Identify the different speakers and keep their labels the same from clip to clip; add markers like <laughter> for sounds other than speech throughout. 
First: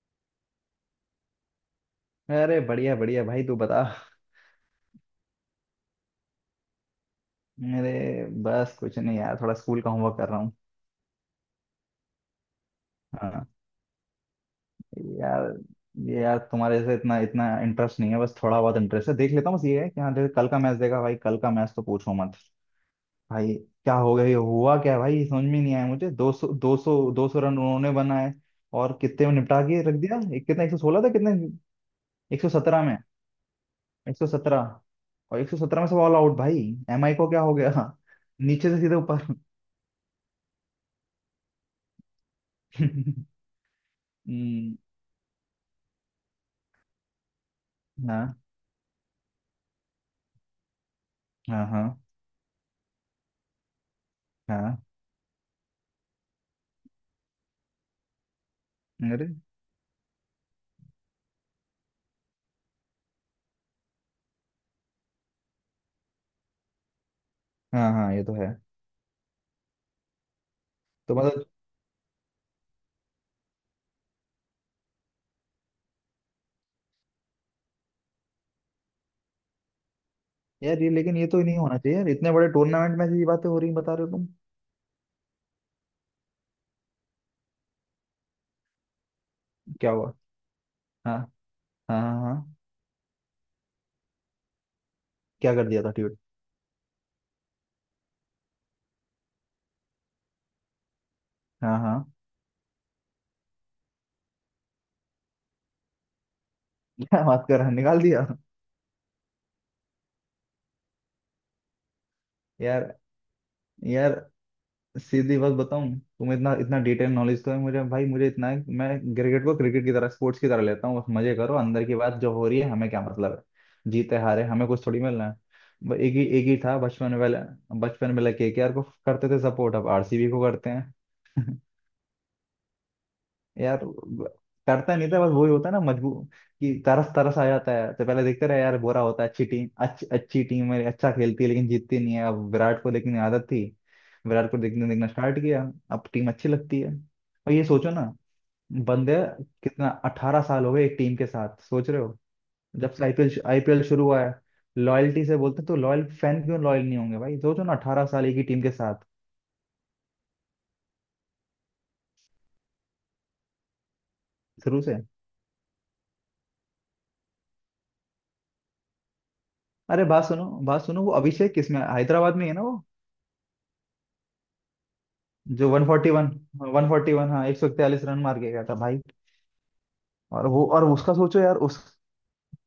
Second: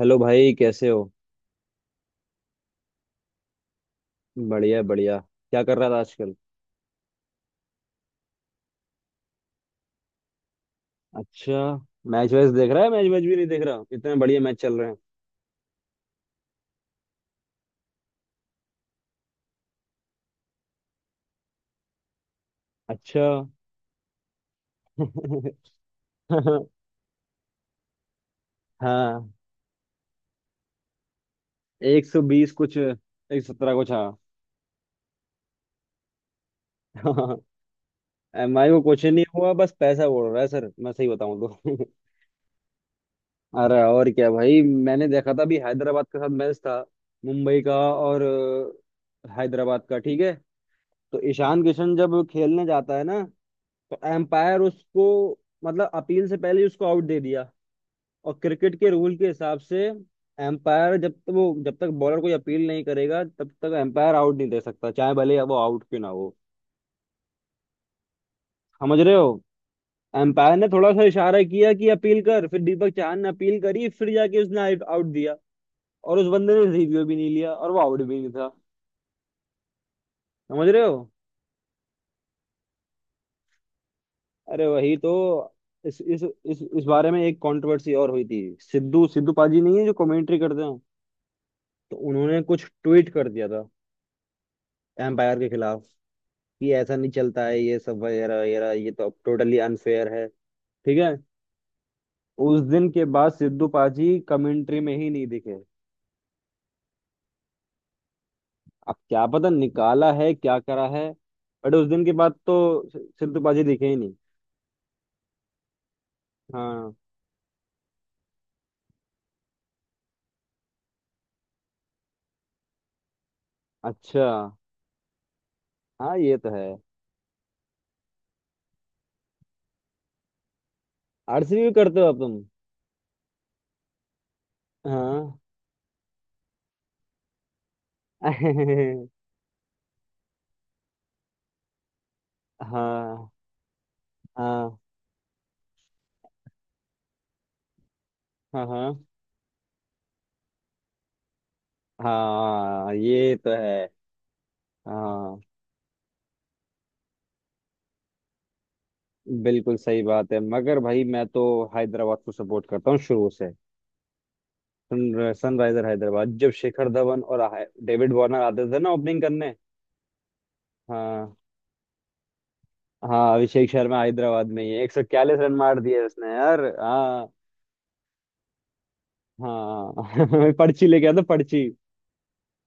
Speaker 1: Hello भाई, कैसे हो।
Speaker 2: अरे बढ़िया बढ़िया भाई तू बता।
Speaker 1: बढ़िया बढ़िया। क्या कर रहा था आजकल।
Speaker 2: मेरे बस कुछ नहीं यार, थोड़ा स्कूल का होमवर्क कर रहा हूँ।
Speaker 1: अच्छा। मैच वैच देख रहा है। मैच वैच भी नहीं
Speaker 2: हाँ
Speaker 1: देख रहा, इतने बढ़िया मैच चल रहे हैं।
Speaker 2: यार, ये यार तुम्हारे से इतना इतना इंटरेस्ट नहीं है, बस थोड़ा बहुत इंटरेस्ट है, देख लेता हूँ। बस ये है कि हाँ, जैसे कल का मैच देखा भाई, कल का मैच तो पूछो मत।
Speaker 1: अच्छा।
Speaker 2: भाई क्या हो गया, ये हुआ क्या है भाई, समझ में नहीं आया मुझे। दो सौ रन उन्होंने बनाए,
Speaker 1: <laughs>
Speaker 2: और कितने
Speaker 1: हाँ।
Speaker 2: में निपटा के रख दिया। एक कितना, 116 था कितने,
Speaker 1: एक सौ
Speaker 2: एक सौ
Speaker 1: बीस कुछ,
Speaker 2: सत्रह में।
Speaker 1: 117 कुछ, हाँ।
Speaker 2: एक सौ सत्रह, और 117 में सब ऑल आउट भाई। एम आई को क्या हो
Speaker 1: <laughs>
Speaker 2: गया। <laughs>
Speaker 1: एम आई
Speaker 2: नीचे
Speaker 1: को
Speaker 2: से सीधे
Speaker 1: कुछ नहीं
Speaker 2: ऊपर।
Speaker 1: हुआ,
Speaker 2: <laughs>
Speaker 1: बस पैसा उड़ रहा है सर, मैं सही बताऊं तो। <laughs> अरे और क्या भाई,
Speaker 2: हम्म,
Speaker 1: मैंने देखा था अभी हैदराबाद के साथ मैच था, मुंबई का। और
Speaker 2: हाँ
Speaker 1: हैदराबाद का, ठीक है। तो ईशान
Speaker 2: हाँ
Speaker 1: किशन
Speaker 2: हाँ
Speaker 1: जब खेलने जाता है ना, तो एम्पायर
Speaker 2: हाँ,
Speaker 1: उसको मतलब अपील से पहले ही उसको आउट दे दिया। और क्रिकेट के रूल के
Speaker 2: अरे
Speaker 1: हिसाब से एम्पायर, जब तक बॉलर कोई अपील नहीं करेगा तब तक एम्पायर आउट नहीं दे सकता, चाहे भले वो आउट क्यों ना हो।
Speaker 2: हाँ हाँ ये तो है।
Speaker 1: समझ रहे हो। एम्पायर ने थोड़ा सा
Speaker 2: तो
Speaker 1: इशारा
Speaker 2: मतलब,
Speaker 1: किया कि अपील कर, फिर दीपक चाहर ने अपील करी, फिर जाके उसने आउट दिया। और उस बंदे ने रिव्यू भी नहीं लिया, और वो आउट भी नहीं था। समझ रहे
Speaker 2: यार ये
Speaker 1: हो।
Speaker 2: लेकिन, ये तो नहीं होना चाहिए यार, इतने बड़े टूर्नामेंट में से ये बातें हो रही हैं, बता रहे हो तुम।
Speaker 1: अरे वही तो। इस बारे में एक कंट्रोवर्सी और हुई थी। सिद्धू सिद्धू पाजी नहीं है
Speaker 2: क्या
Speaker 1: जो
Speaker 2: हुआ।
Speaker 1: कमेंट्री करते हैं,
Speaker 2: हाँ
Speaker 1: तो
Speaker 2: हाँ हाँ
Speaker 1: उन्होंने
Speaker 2: हाँ।
Speaker 1: कुछ ट्वीट कर दिया था एम्पायर के
Speaker 2: क्या कर
Speaker 1: खिलाफ,
Speaker 2: दिया था ट्यूट।
Speaker 1: कि ऐसा नहीं चलता है ये सब वगैरह वगैरह, ये तो अब टोटली अनफेयर है, ठीक है।
Speaker 2: हाँ हाँ।
Speaker 1: उस दिन के बाद सिद्धू पाजी कमेंट्री में ही नहीं दिखे।
Speaker 2: <laughs> क्या बात कर रहा है? निकाल दिया।
Speaker 1: अब क्या पता निकाला है क्या करा है, बट उस दिन के बाद तो
Speaker 2: यार
Speaker 1: सिद्धू पाजी दिखे ही नहीं।
Speaker 2: यार सीधी बात बताऊं तुम्हें, इतना इतना
Speaker 1: हाँ।
Speaker 2: डिटेल नॉलेज तो है मुझे भाई, मुझे इतना है कि मैं क्रिकेट को क्रिकेट की तरह, स्पोर्ट्स की तरह लेता हूँ, बस मजे करो। अंदर की बात जो हो रही है हमें क्या मतलब है, जीते
Speaker 1: अच्छा।
Speaker 2: हारे हमें कुछ थोड़ी मिलना है। एक
Speaker 1: हाँ
Speaker 2: ही
Speaker 1: ये
Speaker 2: एक
Speaker 1: तो
Speaker 2: ही
Speaker 1: है।
Speaker 2: था बचपन में वाला। बचपन में लगे केकेआर को करते थे सपोर्ट, अब आरसीबी को करते हैं।
Speaker 1: आरसीबी भी करते हो अब तुम।
Speaker 2: यार करता नहीं था, बस
Speaker 1: हाँ।
Speaker 2: वही होता है ना, मजबूर कि तरस तरस आ जाता है, तो पहले देखते रहे यार, बुरा
Speaker 1: <laughs>
Speaker 2: होता है, अच्छी टीम, अच्छी अच्छी टीम है, अच्छा खेलती है लेकिन जीतती नहीं है। अब विराट को लेकिन
Speaker 1: हाँ
Speaker 2: आदत थी, विराट को
Speaker 1: हाँ
Speaker 2: देखने देखना स्टार्ट किया, अब टीम अच्छी लगती है। और ये सोचो ना
Speaker 1: हाँ। हाँ।
Speaker 2: बंदे, कितना 18 साल हो गए एक टीम के साथ, सोच रहे हो। जब
Speaker 1: हाँ
Speaker 2: से
Speaker 1: ये
Speaker 2: आईपीएल
Speaker 1: तो
Speaker 2: आईपीएल
Speaker 1: है।
Speaker 2: शुरू हुआ है, लॉयल्टी से
Speaker 1: हाँ
Speaker 2: बोलते हैं, तो लॉयल फैन क्यों लॉयल नहीं होंगे भाई, सोचो ना, 18 साल एक ही टीम के साथ।
Speaker 1: बिल्कुल सही बात है, मगर भाई मैं तो हैदराबाद को सपोर्ट करता हूँ शुरू से।
Speaker 2: शुरू से।
Speaker 1: सनराइजर हैदराबाद, जब शिखर धवन और डेविड वार्नर आते थे ना ओपनिंग करने।
Speaker 2: अरे बात सुनो बात सुनो, वो
Speaker 1: हाँ।
Speaker 2: अभिषेक किसमें, हैदराबाद में ही है ना वो?
Speaker 1: हाँ अभिषेक शर्मा हैदराबाद में ही है। 142 रन
Speaker 2: जो
Speaker 1: मार दिए उसने
Speaker 2: 141,
Speaker 1: यार, हाँ।
Speaker 2: 141 हाँ, 141 रन मार के गया था भाई। और
Speaker 1: हाँ। <laughs>
Speaker 2: वो, और
Speaker 1: पर्ची लेके
Speaker 2: उसका
Speaker 1: आता
Speaker 2: सोचो यार,
Speaker 1: पर्ची।
Speaker 2: उस,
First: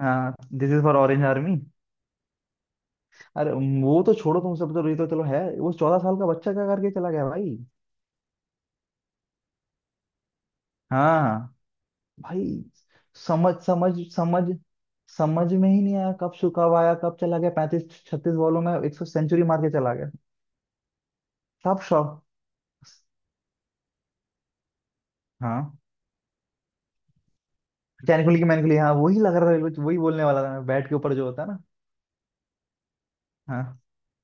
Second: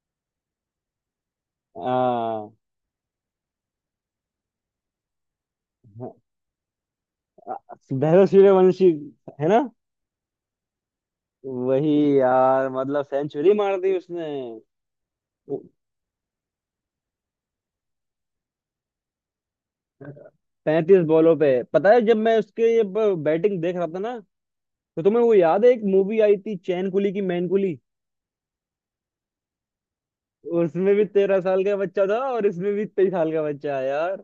Speaker 2: हाँ, this is for orange army.
Speaker 1: हाँ।
Speaker 2: अरे वो तो छोड़ो, तुम सब तो ये तो चलो है, वो 14 साल का बच्चा क्या करके चला गया भाई।
Speaker 1: वैभव सूर्यवंशी, है ना।
Speaker 2: हाँ
Speaker 1: वही।
Speaker 2: भाई,
Speaker 1: यार मतलब सेंचुरी
Speaker 2: समझ
Speaker 1: मार
Speaker 2: समझ
Speaker 1: दी उसने,
Speaker 2: समझ, समझ में ही नहीं आया। कब आया कब चला गया, 35 36 बॉलों में 100, सेंचुरी मार के चला गया।
Speaker 1: 35 बॉलों पे।
Speaker 2: सब
Speaker 1: पता है जब
Speaker 2: शौक,
Speaker 1: मैं उसके ये बैटिंग देख रहा था ना। तो तुम्हें वो
Speaker 2: हाँ।
Speaker 1: याद है, एक मूवी आई थी चैन कुली की मैन कुली।
Speaker 2: मैकेनिकली की मैनिकली हाँ, वही लग रहा था, वही बोलने वाला था मैं, बैट
Speaker 1: उसमें
Speaker 2: के
Speaker 1: भी
Speaker 2: ऊपर जो
Speaker 1: तेरह
Speaker 2: होता है ना।
Speaker 1: साल का बच्चा था, और इसमें भी 23 साल का बच्चा
Speaker 2: हाँ।
Speaker 1: है यार।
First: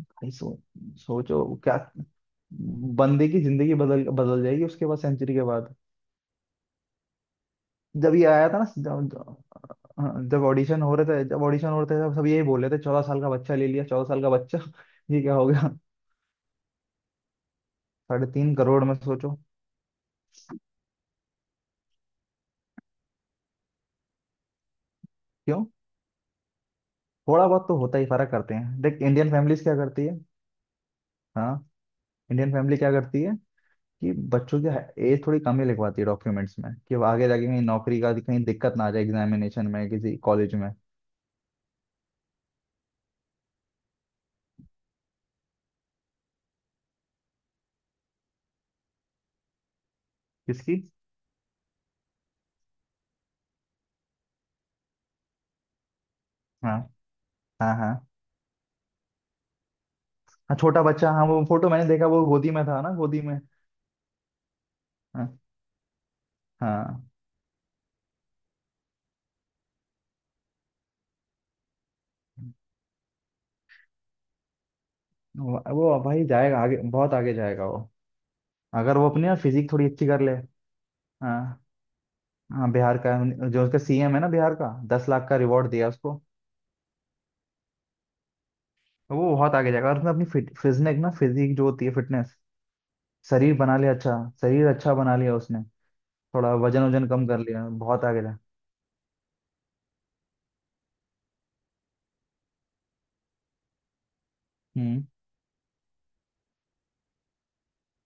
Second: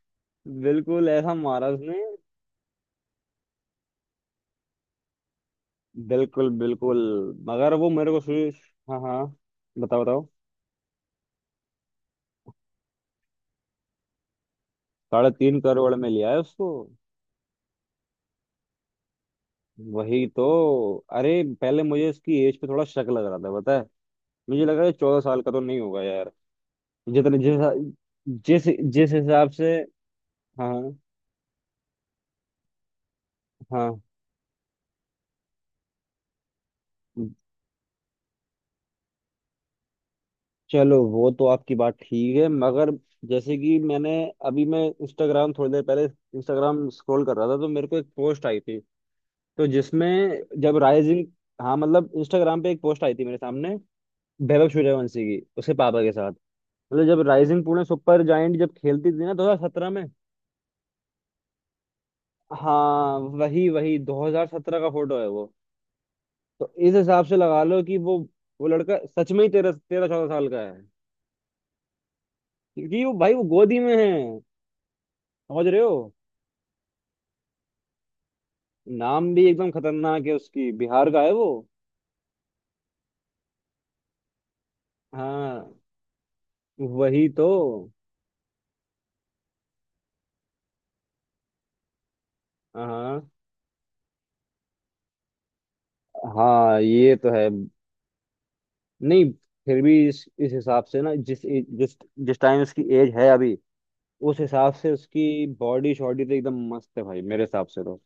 Speaker 2: भाई सो,
Speaker 1: बिल्कुल ऐसा
Speaker 2: सोचो
Speaker 1: मारा
Speaker 2: क्या,
Speaker 1: उसने।
Speaker 2: बंदे की जिंदगी बदल बदल जाएगी उसके बाद, सेंचुरी के बाद।
Speaker 1: बिल्कुल बिल्कुल। मगर वो मेरे
Speaker 2: जब
Speaker 1: को
Speaker 2: ये आया
Speaker 1: सुई।
Speaker 2: था ना,
Speaker 1: हाँ हाँ। बताओ बताओ।
Speaker 2: जब ऑडिशन हो रहे थे, जब ऑडिशन हो रहे थे तब सब यही बोल रहे थे, 14 साल का बच्चा ले लिया, 14 साल का बच्चा। <laughs> ये
Speaker 1: साढ़े
Speaker 2: क्या हो
Speaker 1: तीन
Speaker 2: गया।
Speaker 1: करोड़ में लिया है उसको।
Speaker 2: 3.5 करोड़ में सोचो।
Speaker 1: वही तो। अरे पहले मुझे इसकी एज पे थोड़ा शक लग रहा था, पता है। मुझे लगा ये 14 साल का तो
Speaker 2: क्यों,
Speaker 1: नहीं होगा यार। जितने
Speaker 2: थोड़ा
Speaker 1: जिस
Speaker 2: बहुत तो होता ही, फर्क करते
Speaker 1: जिस
Speaker 2: हैं, देख
Speaker 1: जिस
Speaker 2: इंडियन
Speaker 1: हिसाब
Speaker 2: फैमिलीज
Speaker 1: से।
Speaker 2: क्या करती है।
Speaker 1: हाँ
Speaker 2: हाँ, इंडियन फैमिली क्या करती है
Speaker 1: हाँ।
Speaker 2: कि बच्चों की एज थोड़ी कम ही लिखवाती है डॉक्यूमेंट्स में, कि वो आगे जाके कहीं नौकरी का, कहीं दिक्कत ना आ जाए एग्जामिनेशन में, किसी कॉलेज में।
Speaker 1: चलो वो तो आपकी बात ठीक है, मगर जैसे कि मैंने, अभी मैं इंस्टाग्राम थोड़ी देर पहले इंस्टाग्राम स्क्रॉल कर रहा था तो मेरे को एक पोस्ट आई थी। तो जिसमें जब
Speaker 2: किसकी।
Speaker 1: राइजिंग, हाँ मतलब इंस्टाग्राम पे एक पोस्ट आई थी मेरे सामने, वैभव सूर्यवंशी की उसके पापा के साथ।
Speaker 2: हाँ
Speaker 1: मतलब जब राइजिंग
Speaker 2: हाँ
Speaker 1: पुणे
Speaker 2: हाँ,
Speaker 1: सुपर जायंट जब खेलती थी ना 2017 में।
Speaker 2: हाँ छोटा बच्चा, हाँ वो फोटो मैंने देखा, वो गोदी में था ना,
Speaker 1: हाँ
Speaker 2: गोदी में।
Speaker 1: वही वही 2017 का फोटो है
Speaker 2: हाँ।
Speaker 1: वो। तो इस
Speaker 2: हाँ
Speaker 1: हिसाब से लगा लो कि वो लड़का सच में ही तेरह तेरह 14 साल का है, क्योंकि वो भाई वो गोदी में है।
Speaker 2: वो
Speaker 1: समझ रहे हो।
Speaker 2: वो भाई जाएगा आगे, बहुत आगे जाएगा वो, अगर वो अपनी
Speaker 1: नाम
Speaker 2: ना
Speaker 1: भी एकदम
Speaker 2: फिजिक थोड़ी अच्छी कर
Speaker 1: खतरनाक
Speaker 2: ले।
Speaker 1: है उसकी, बिहार का है
Speaker 2: हाँ
Speaker 1: वो।
Speaker 2: हाँ बिहार का, जो उसका सीएम है ना बिहार का, 10 लाख का रिवॉर्ड
Speaker 1: हाँ
Speaker 2: दिया उसको।
Speaker 1: वही तो।
Speaker 2: वो बहुत आगे जाएगा, और उसने अपनी फिट फिजनेक ना फिजिक जो होती है, फिटनेस,
Speaker 1: हाँ
Speaker 2: शरीर बना लिया अच्छा, शरीर अच्छा बना लिया उसने, थोड़ा
Speaker 1: हाँ
Speaker 2: वजन वजन
Speaker 1: ये
Speaker 2: कम
Speaker 1: तो
Speaker 2: कर
Speaker 1: है।
Speaker 2: लिया, बहुत आगे जा।
Speaker 1: नहीं, फिर भी इस हिसाब से ना, जिस जिस जिस टाइम उसकी एज है अभी, उस हिसाब से
Speaker 2: हम्म।
Speaker 1: उसकी बॉडी शॉडी तो एकदम मस्त है भाई मेरे हिसाब से तो।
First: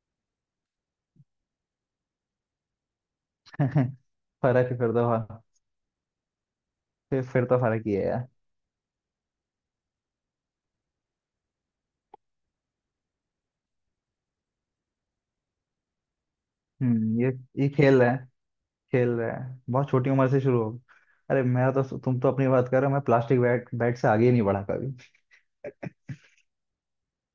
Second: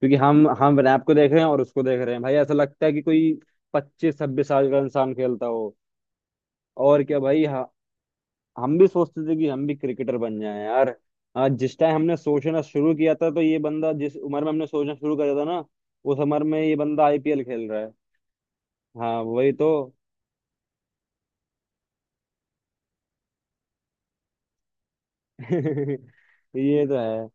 Speaker 1: क्योंकि हम रैप को देख रहे हैं, और उसको देख रहे हैं भाई, ऐसा लगता है कि कोई
Speaker 2: <laughs>
Speaker 1: 25-26 साल
Speaker 2: फर्क है
Speaker 1: का
Speaker 2: फिर तो,
Speaker 1: इंसान
Speaker 2: हाँ,
Speaker 1: खेलता हो। और क्या भाई,
Speaker 2: फिर तो
Speaker 1: हाँ।
Speaker 2: फर्क ही है यार।
Speaker 1: हम भी सोचते थे कि हम भी क्रिकेटर बन जाएं यार। हाँ, जिस टाइम हमने सोचना शुरू किया था, तो ये बंदा, जिस उम्र में हमने सोचना शुरू करा था ना, उस उम्र में ये बंदा
Speaker 2: हम्म,
Speaker 1: आईपीएल खेल
Speaker 2: ये
Speaker 1: रहा है।
Speaker 2: खेल है, खेल
Speaker 1: हाँ
Speaker 2: रहे
Speaker 1: वही
Speaker 2: हैं
Speaker 1: तो।
Speaker 2: बहुत छोटी उम्र से शुरू हो। अरे मेरा तो, तुम तो अपनी बात कर रहे हो, मैं प्लास्टिक बैट बैट से आगे ही नहीं बढ़ा कभी।
Speaker 1: <laughs> ये तो है।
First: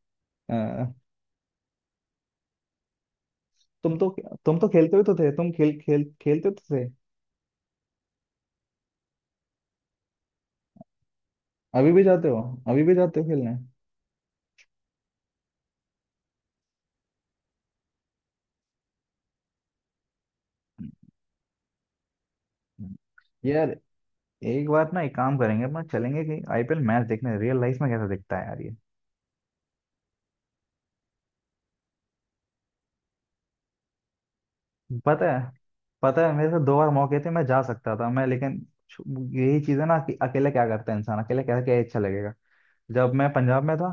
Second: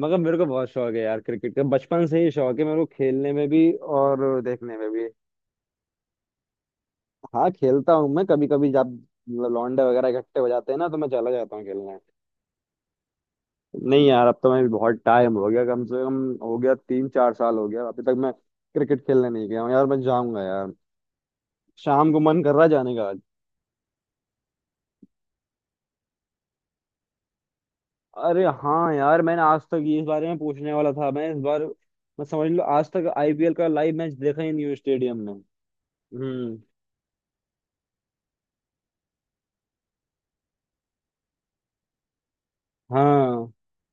Speaker 1: मगर मेरे को बहुत
Speaker 2: अ,
Speaker 1: शौक है यार क्रिकेट का, बचपन से ही शौक है मेरे को, खेलने में भी
Speaker 2: तुम तो,
Speaker 1: और
Speaker 2: तुम तो
Speaker 1: देखने में
Speaker 2: खेलते ही
Speaker 1: भी।
Speaker 2: तो थे, तुम खेल खेल खेलते तो थे।
Speaker 1: हाँ खेलता हूँ मैं कभी कभी, जब मतलब लौंडे वगैरह इकट्ठे हो जाते हैं ना, तो मैं चला जाता हूँ
Speaker 2: अभी
Speaker 1: खेलने।
Speaker 2: भी जाते हो, अभी भी जाते हो खेलने।
Speaker 1: नहीं यार, अब तो मैं भी बहुत टाइम हो गया, कम से कम हो गया 3-4 साल, हो गया अभी तक मैं क्रिकेट खेलने नहीं गया हूँ यार। मैं जाऊंगा यार, शाम को मन कर रहा है जाने का आज।
Speaker 2: यार एक बार ना, एक काम करेंगे अपना, चलेंगे कि आईपीएल मैच देखने, रियल लाइफ में कैसा दिखता
Speaker 1: अरे
Speaker 2: है यार ये।
Speaker 1: हाँ यार, मैंने आज तक ये, इस बारे में पूछने वाला था मैं इस बार। मैं समझ लो आज तक आईपीएल का लाइव मैच देखा ही नहीं हूँ स्टेडियम
Speaker 2: पता
Speaker 1: में।
Speaker 2: है, पता है मेरे से
Speaker 1: हम्म।
Speaker 2: दो बार मौके थे, मैं जा सकता था मैं, लेकिन, छु- यही चीज है ना कि अकेले क्या करता है इंसान, अकेले क्या क्या अच्छा लगेगा। जब मैं
Speaker 1: हाँ
Speaker 2: पंजाब में था,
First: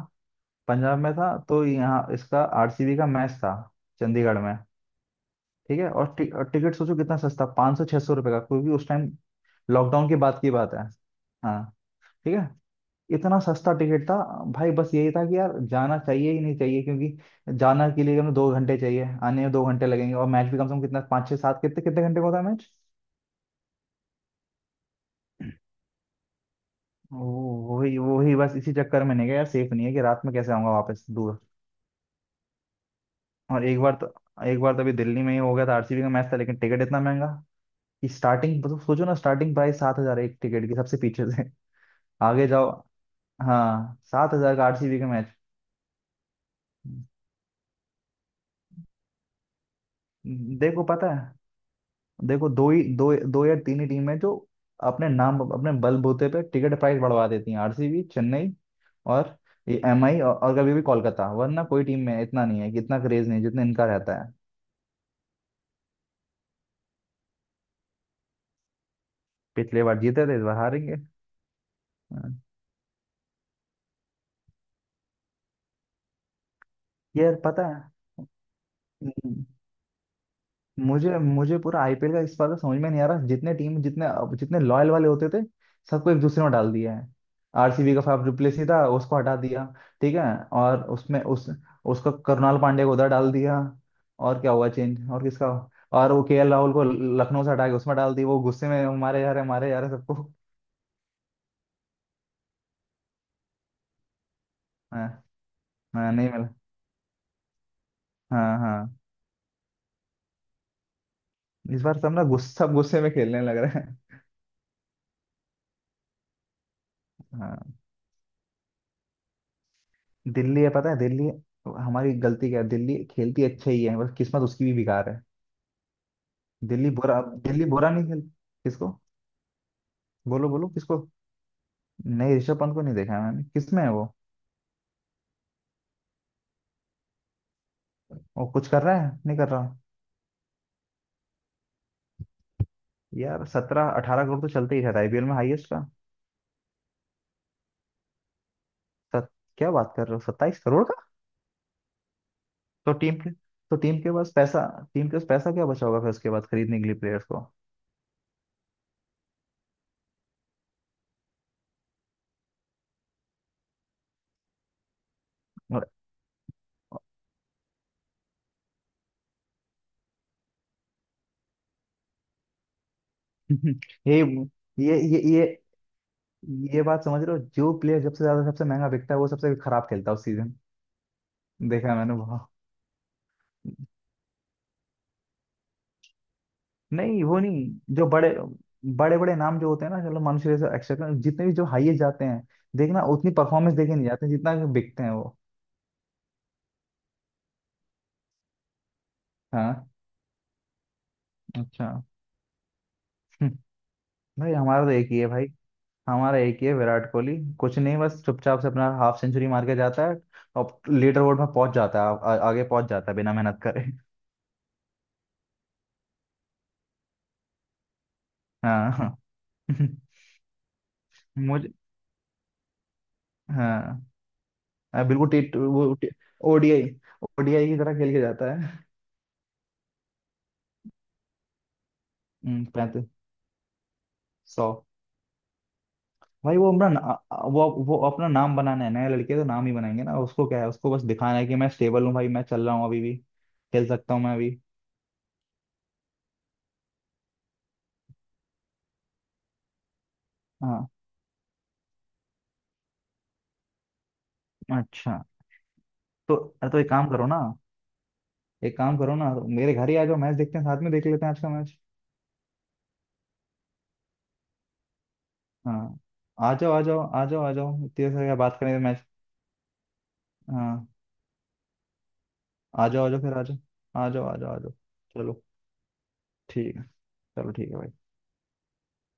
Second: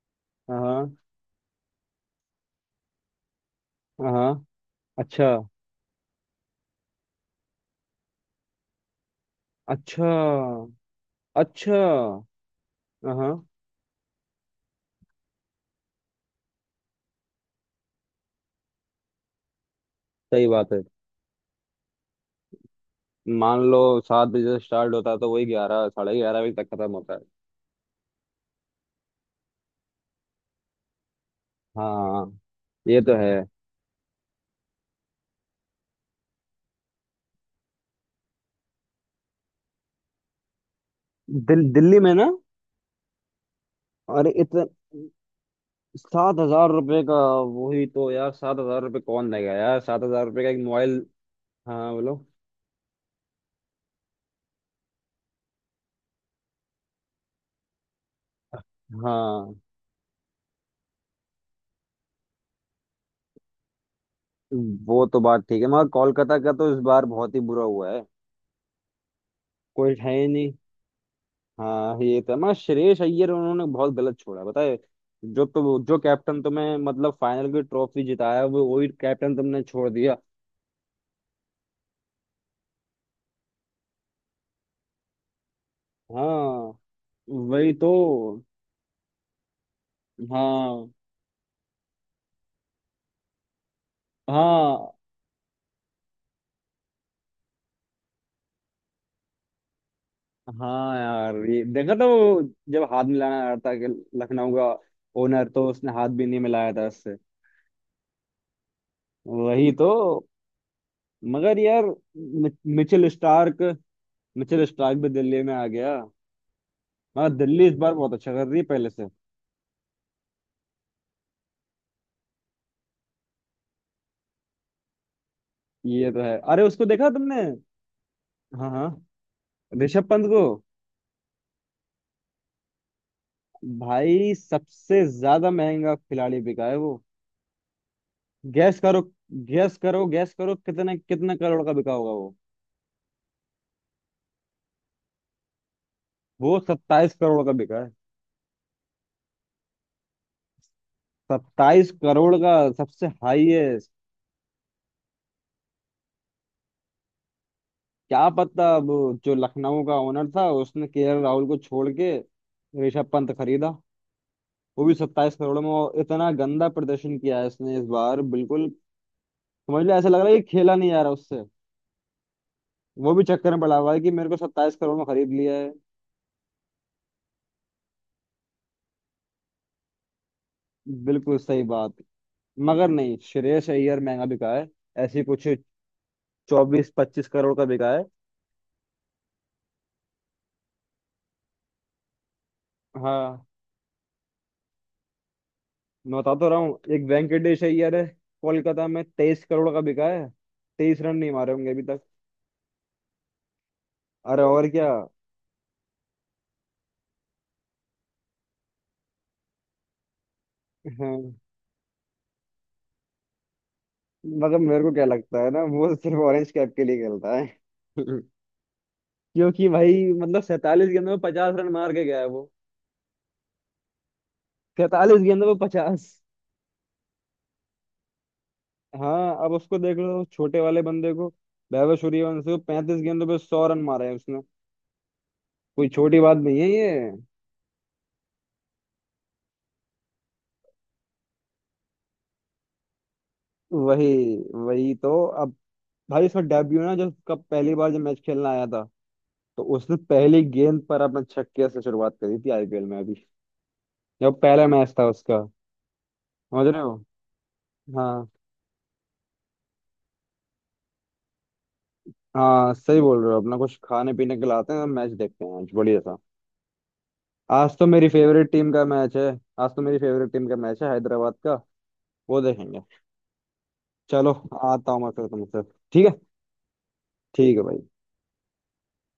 Speaker 1: हाँ।
Speaker 2: पंजाब में था तो यहाँ इसका आरसीबी का मैच था, चंडीगढ़
Speaker 1: हाँ।
Speaker 2: में।
Speaker 1: अच्छा।
Speaker 2: ठीक है, और, और टिकट सोचो कितना सस्ता, 500-600 रुपये का, क्योंकि उस टाइम
Speaker 1: अच्छा।
Speaker 2: लॉकडाउन के बाद की बात है। हाँ,
Speaker 1: अच्छा।
Speaker 2: ठीक है,
Speaker 1: हाँ हाँ,
Speaker 2: इतना सस्ता टिकट था। भाई बस यही था कि यार जाना चाहिए ही नहीं चाहिए, क्योंकि जाना के लिए हमें 2 घंटे चाहिए, आने में 2 घंटे लगेंगे, और
Speaker 1: सही
Speaker 2: मैच भी कम
Speaker 1: बात
Speaker 2: से कम
Speaker 1: है।
Speaker 2: कितना, 5, 6, 7, कितने कितने घंटे का होता है मैच।
Speaker 1: मान लो 7 बजे से स्टार्ट होता है तो वही 11 11:30 बजे तक खत्म होता है।
Speaker 2: वही वही, बस इसी चक्कर में नहीं गया यार, सेफ नहीं है, कि रात में कैसे आऊंगा वापस, दूर।
Speaker 1: हाँ ये तो।
Speaker 2: और एक बार तो अभी दिल्ली में ही हो गया था, आरसीबी का मैच था लेकिन टिकट इतना महंगा, कि स्टार्टिंग मतलब, सोचो ना, स्टार्टिंग प्राइस 7,000 एक टिकट की, सबसे पीछे से,
Speaker 1: दिल्ली में ना।
Speaker 2: आगे जाओ। हाँ,
Speaker 1: अरे
Speaker 2: 7,000
Speaker 1: इतने,
Speaker 2: का आरसीबी का मैच।
Speaker 1: 7,000 रुपये का। वही तो यार, 7,000 रुपये कौन देगा यार, 7,000 रुपये का एक
Speaker 2: देखो
Speaker 1: मोबाइल।
Speaker 2: पता है,
Speaker 1: हाँ बोलो।
Speaker 2: देखो दो या तीन ही टीम है जो अपने नाम, अपने बलबूते पे टिकट प्राइस बढ़वा देती हैं, आरसीबी, चेन्नई, और
Speaker 1: हाँ।
Speaker 2: ये एमआई और, कभी भी कोलकाता, वरना कोई टीम में इतना नहीं है, कि इतना क्रेज नहीं है जितना इनका रहता है।
Speaker 1: वो तो बात ठीक है, मगर कोलकाता का तो इस बार बहुत ही बुरा हुआ है।
Speaker 2: पिछले
Speaker 1: कोई
Speaker 2: बार
Speaker 1: है
Speaker 2: जीते
Speaker 1: ही
Speaker 2: थे, इस
Speaker 1: नहीं।
Speaker 2: बार हारेंगे।
Speaker 1: हाँ ये तो है।
Speaker 2: हाँ।
Speaker 1: मगर श्रेयस अय्यर, उन्होंने बहुत गलत छोड़ा बताए। जो तो जो कैप्टन तुम्हें मतलब
Speaker 2: यार
Speaker 1: फाइनल की
Speaker 2: पता
Speaker 1: ट्रॉफी जिताया, वो वही
Speaker 2: है,
Speaker 1: कैप्टन तुमने छोड़ दिया।
Speaker 2: मुझे मुझे पूरा आईपीएल का इस बार का समझ में नहीं आ रहा, जितने टीम जितने, अब जितने लॉयल वाले होते थे सबको एक दूसरे में डाल
Speaker 1: हाँ
Speaker 2: दिया है।
Speaker 1: वही तो।
Speaker 2: आरसीबी का फाफ डुप्लेसी था, उसको हटा दिया, ठीक है। और
Speaker 1: हाँ
Speaker 2: उसमें, उस उसका करुणाल पांडे को उधर डाल दिया, और क्या हुआ
Speaker 1: हाँ।
Speaker 2: चेंज और किसका। और वो केएल राहुल को लखनऊ से हटा के उसमें डाल दी, वो गुस्से में मारे जा रहे, मारे जा रहे सबको।
Speaker 1: हाँ यार ये देखा था वो, जब हाथ मिलाना आ रहा था कि लखनऊ का
Speaker 2: हाँ
Speaker 1: ओनर, तो उसने हाथ
Speaker 2: हाँ,
Speaker 1: भी
Speaker 2: नहीं
Speaker 1: नहीं
Speaker 2: मिला,
Speaker 1: मिलाया था उससे।
Speaker 2: हाँ हाँ।
Speaker 1: वही तो। मगर
Speaker 2: इस
Speaker 1: यार,
Speaker 2: बार सब ना,
Speaker 1: मि-
Speaker 2: गुस्सा, सब गुस्से
Speaker 1: मिचेल
Speaker 2: में खेलने लग
Speaker 1: स्टार्क,
Speaker 2: रहे हैं।
Speaker 1: मिचेल स्टार्क भी दिल्ली में आ गया। मगर दिल्ली इस
Speaker 2: हाँ
Speaker 1: बार बहुत अच्छा कर रही है पहले से।
Speaker 2: दिल्ली है, पता है, दिल्ली हमारी गलती क्या है, दिल्ली खेलती अच्छा ही है, बस किस्मत उसकी भी बेकार है।
Speaker 1: ये तो है। अरे उसको
Speaker 2: दिल्ली
Speaker 1: देखा
Speaker 2: बुरा अब
Speaker 1: तुमने।
Speaker 2: दिल्ली बुरा नहीं खेल।
Speaker 1: हाँ हाँ।
Speaker 2: किसको।
Speaker 1: ऋषभ पंत को।
Speaker 2: बोलो बोलो किसको, नहीं ऋषभ पंत को नहीं देखा है मैंने, किस में है वो
Speaker 1: भाई सबसे ज्यादा महंगा खिलाड़ी बिका है वो।
Speaker 2: वो कुछ
Speaker 1: गैस
Speaker 2: कर
Speaker 1: करो।
Speaker 2: रहा है नहीं कर रहा।
Speaker 1: गैस करो, गैस करो कितने कितने करोड़ का बिका होगा वो।
Speaker 2: यार 17-18 करोड़ तो चलते ही रहता है आईपीएल में हाईएस्ट का।
Speaker 1: वो 27 करोड़ का बिका,
Speaker 2: सत, क्या बात कर रहे हो, 27 करोड़ का।
Speaker 1: 27 करोड़ का,
Speaker 2: तो
Speaker 1: सबसे
Speaker 2: टीम के तो
Speaker 1: हाईएस्ट।
Speaker 2: टीम के पास पैसा टीम के पास पैसा क्या बचा होगा फिर उसके बाद, खरीदने के लिए प्लेयर्स को।
Speaker 1: क्या पता अब। जो लखनऊ का ओनर था, उसने केएल राहुल को छोड़ के ऋषभ पंत खरीदा, वो भी 27 करोड़ में।
Speaker 2: और
Speaker 1: और इतना गंदा प्रदर्शन किया है इसने इस बार, बिल्कुल समझ लो ऐसा लग रहा है कि खेला नहीं जा रहा उससे। वो भी चक्कर में पड़ा
Speaker 2: <laughs>
Speaker 1: हुआ है कि
Speaker 2: ये
Speaker 1: मेरे को 27 करोड़
Speaker 2: ये
Speaker 1: में
Speaker 2: ये
Speaker 1: खरीद
Speaker 2: ये
Speaker 1: लिया है।
Speaker 2: ये बात समझ रहे हो, जो प्लेयर जब से ज्यादा, सबसे महंगा बिकता है वो सबसे खराब खेलता है उस सीजन।
Speaker 1: बिल्कुल सही
Speaker 2: देखा
Speaker 1: बात।
Speaker 2: है मैंने बहुत।
Speaker 1: मगर नहीं, श्रेयस अय्यर महंगा बिका है, ऐसी कुछ चौबीस
Speaker 2: नहीं
Speaker 1: पच्चीस
Speaker 2: वो
Speaker 1: करोड़ का
Speaker 2: नहीं,
Speaker 1: बिका है।
Speaker 2: जो बड़े, बड़े बड़े नाम जो होते हैं ना, चलो मनुष्य जैसे एक्स्ट्रा, जितने भी जो हाईएस्ट जाते हैं, देखना उतनी
Speaker 1: हाँ।
Speaker 2: परफॉर्मेंस देके नहीं जाते जितना कि बिकते हैं वो।
Speaker 1: मैं बता तो रहा हूँ, एक वेंकटेश अय्यर है, कोलकाता में 23 करोड़ का
Speaker 2: हाँ
Speaker 1: बिका है, 23 रन नहीं मारे होंगे अभी
Speaker 2: अच्छा।
Speaker 1: तक।
Speaker 2: हम्म,
Speaker 1: अरे
Speaker 2: भाई
Speaker 1: और
Speaker 2: हमारा
Speaker 1: क्या।
Speaker 2: तो एक ही है, भाई हमारा एक ही है, विराट कोहली, कुछ नहीं बस चुपचाप से अपना हाफ सेंचुरी मार के जाता है, और
Speaker 1: <laughs> हाँ
Speaker 2: लीडर बोर्ड में पहुंच जाता है, आगे पहुंच जाता है बिना मेहनत करे।
Speaker 1: मतलब मेरे को क्या लगता है ना, वो सिर्फ ऑरेंज कैप के लिए खेलता है। <laughs>
Speaker 2: हाँ हाँ।
Speaker 1: क्योंकि
Speaker 2: <laughs>
Speaker 1: भाई मतलब 47 गेंदों में 50 रन
Speaker 2: मुझे,
Speaker 1: मार के गया है वो,
Speaker 2: हाँ,
Speaker 1: सैतालीस
Speaker 2: बिल्कुल टी
Speaker 1: गेंदों में
Speaker 2: वो
Speaker 1: पचास।
Speaker 2: ओडीआई ओडीआई की तरह खेल के जाता है।
Speaker 1: हाँ अब उसको देख लो, छोटे वाले बंदे को। वैभव सूर्यवंशी को पैंतीस
Speaker 2: 35,
Speaker 1: गेंदों पे 100 रन मारे हैं उसने।
Speaker 2: 100।
Speaker 1: कोई छोटी बात
Speaker 2: भाई
Speaker 1: नहीं है
Speaker 2: वो
Speaker 1: ये।
Speaker 2: अपना, वो अपना नाम बनाना है, नया लड़के तो नाम ही बनाएंगे ना, उसको क्या है, उसको बस दिखाना है कि मैं स्टेबल हूँ भाई, मैं चल रहा हूँ अभी भी, खेल
Speaker 1: वही
Speaker 2: सकता हूँ मैं अभी।
Speaker 1: वही तो। अब भाई उसका डेब्यू ना, जब कब पहली बार जब मैच खेलना आया था, तो उसने पहली गेंद
Speaker 2: हाँ
Speaker 1: पर अपने छक्के से शुरुआत करी थी आईपीएल में, अभी जब पहला मैच था
Speaker 2: अच्छा
Speaker 1: उसका।
Speaker 2: तो।
Speaker 1: समझ
Speaker 2: अरे तो
Speaker 1: रहे
Speaker 2: एक
Speaker 1: हो।
Speaker 2: काम करो ना,
Speaker 1: हाँ
Speaker 2: मेरे घर ही आ जाओ, मैच देखते हैं साथ में, देख लेते हैं आज का मैच।
Speaker 1: हाँ, सही बोल रहे हो, अपना कुछ खाने पीने के लाते हैं, मैच देखते हैं आज बढ़िया
Speaker 2: हाँ,
Speaker 1: सा।
Speaker 2: आ जाओ आ जाओ आ जाओ आ
Speaker 1: आज
Speaker 2: जाओ,
Speaker 1: तो
Speaker 2: इतनी
Speaker 1: मेरी
Speaker 2: देर से क्या
Speaker 1: फेवरेट
Speaker 2: बात
Speaker 1: टीम
Speaker 2: करें,
Speaker 1: का
Speaker 2: मैच।
Speaker 1: मैच है। आज तो मेरी फेवरेट टीम का मैच
Speaker 2: हाँ
Speaker 1: है, हैदराबाद का, वो देखेंगे।
Speaker 2: आ जाओ आ जाओ, फिर आ जाओ, आ जाओ
Speaker 1: चलो,
Speaker 2: आ जाओ आ जाओ।
Speaker 1: आता हूँ मैं फिर
Speaker 2: चलो
Speaker 1: तुमसे। ठीक है।
Speaker 2: ठीक है, चलो
Speaker 1: ठीक है
Speaker 2: ठीक है
Speaker 1: भाई।
Speaker 2: भाई।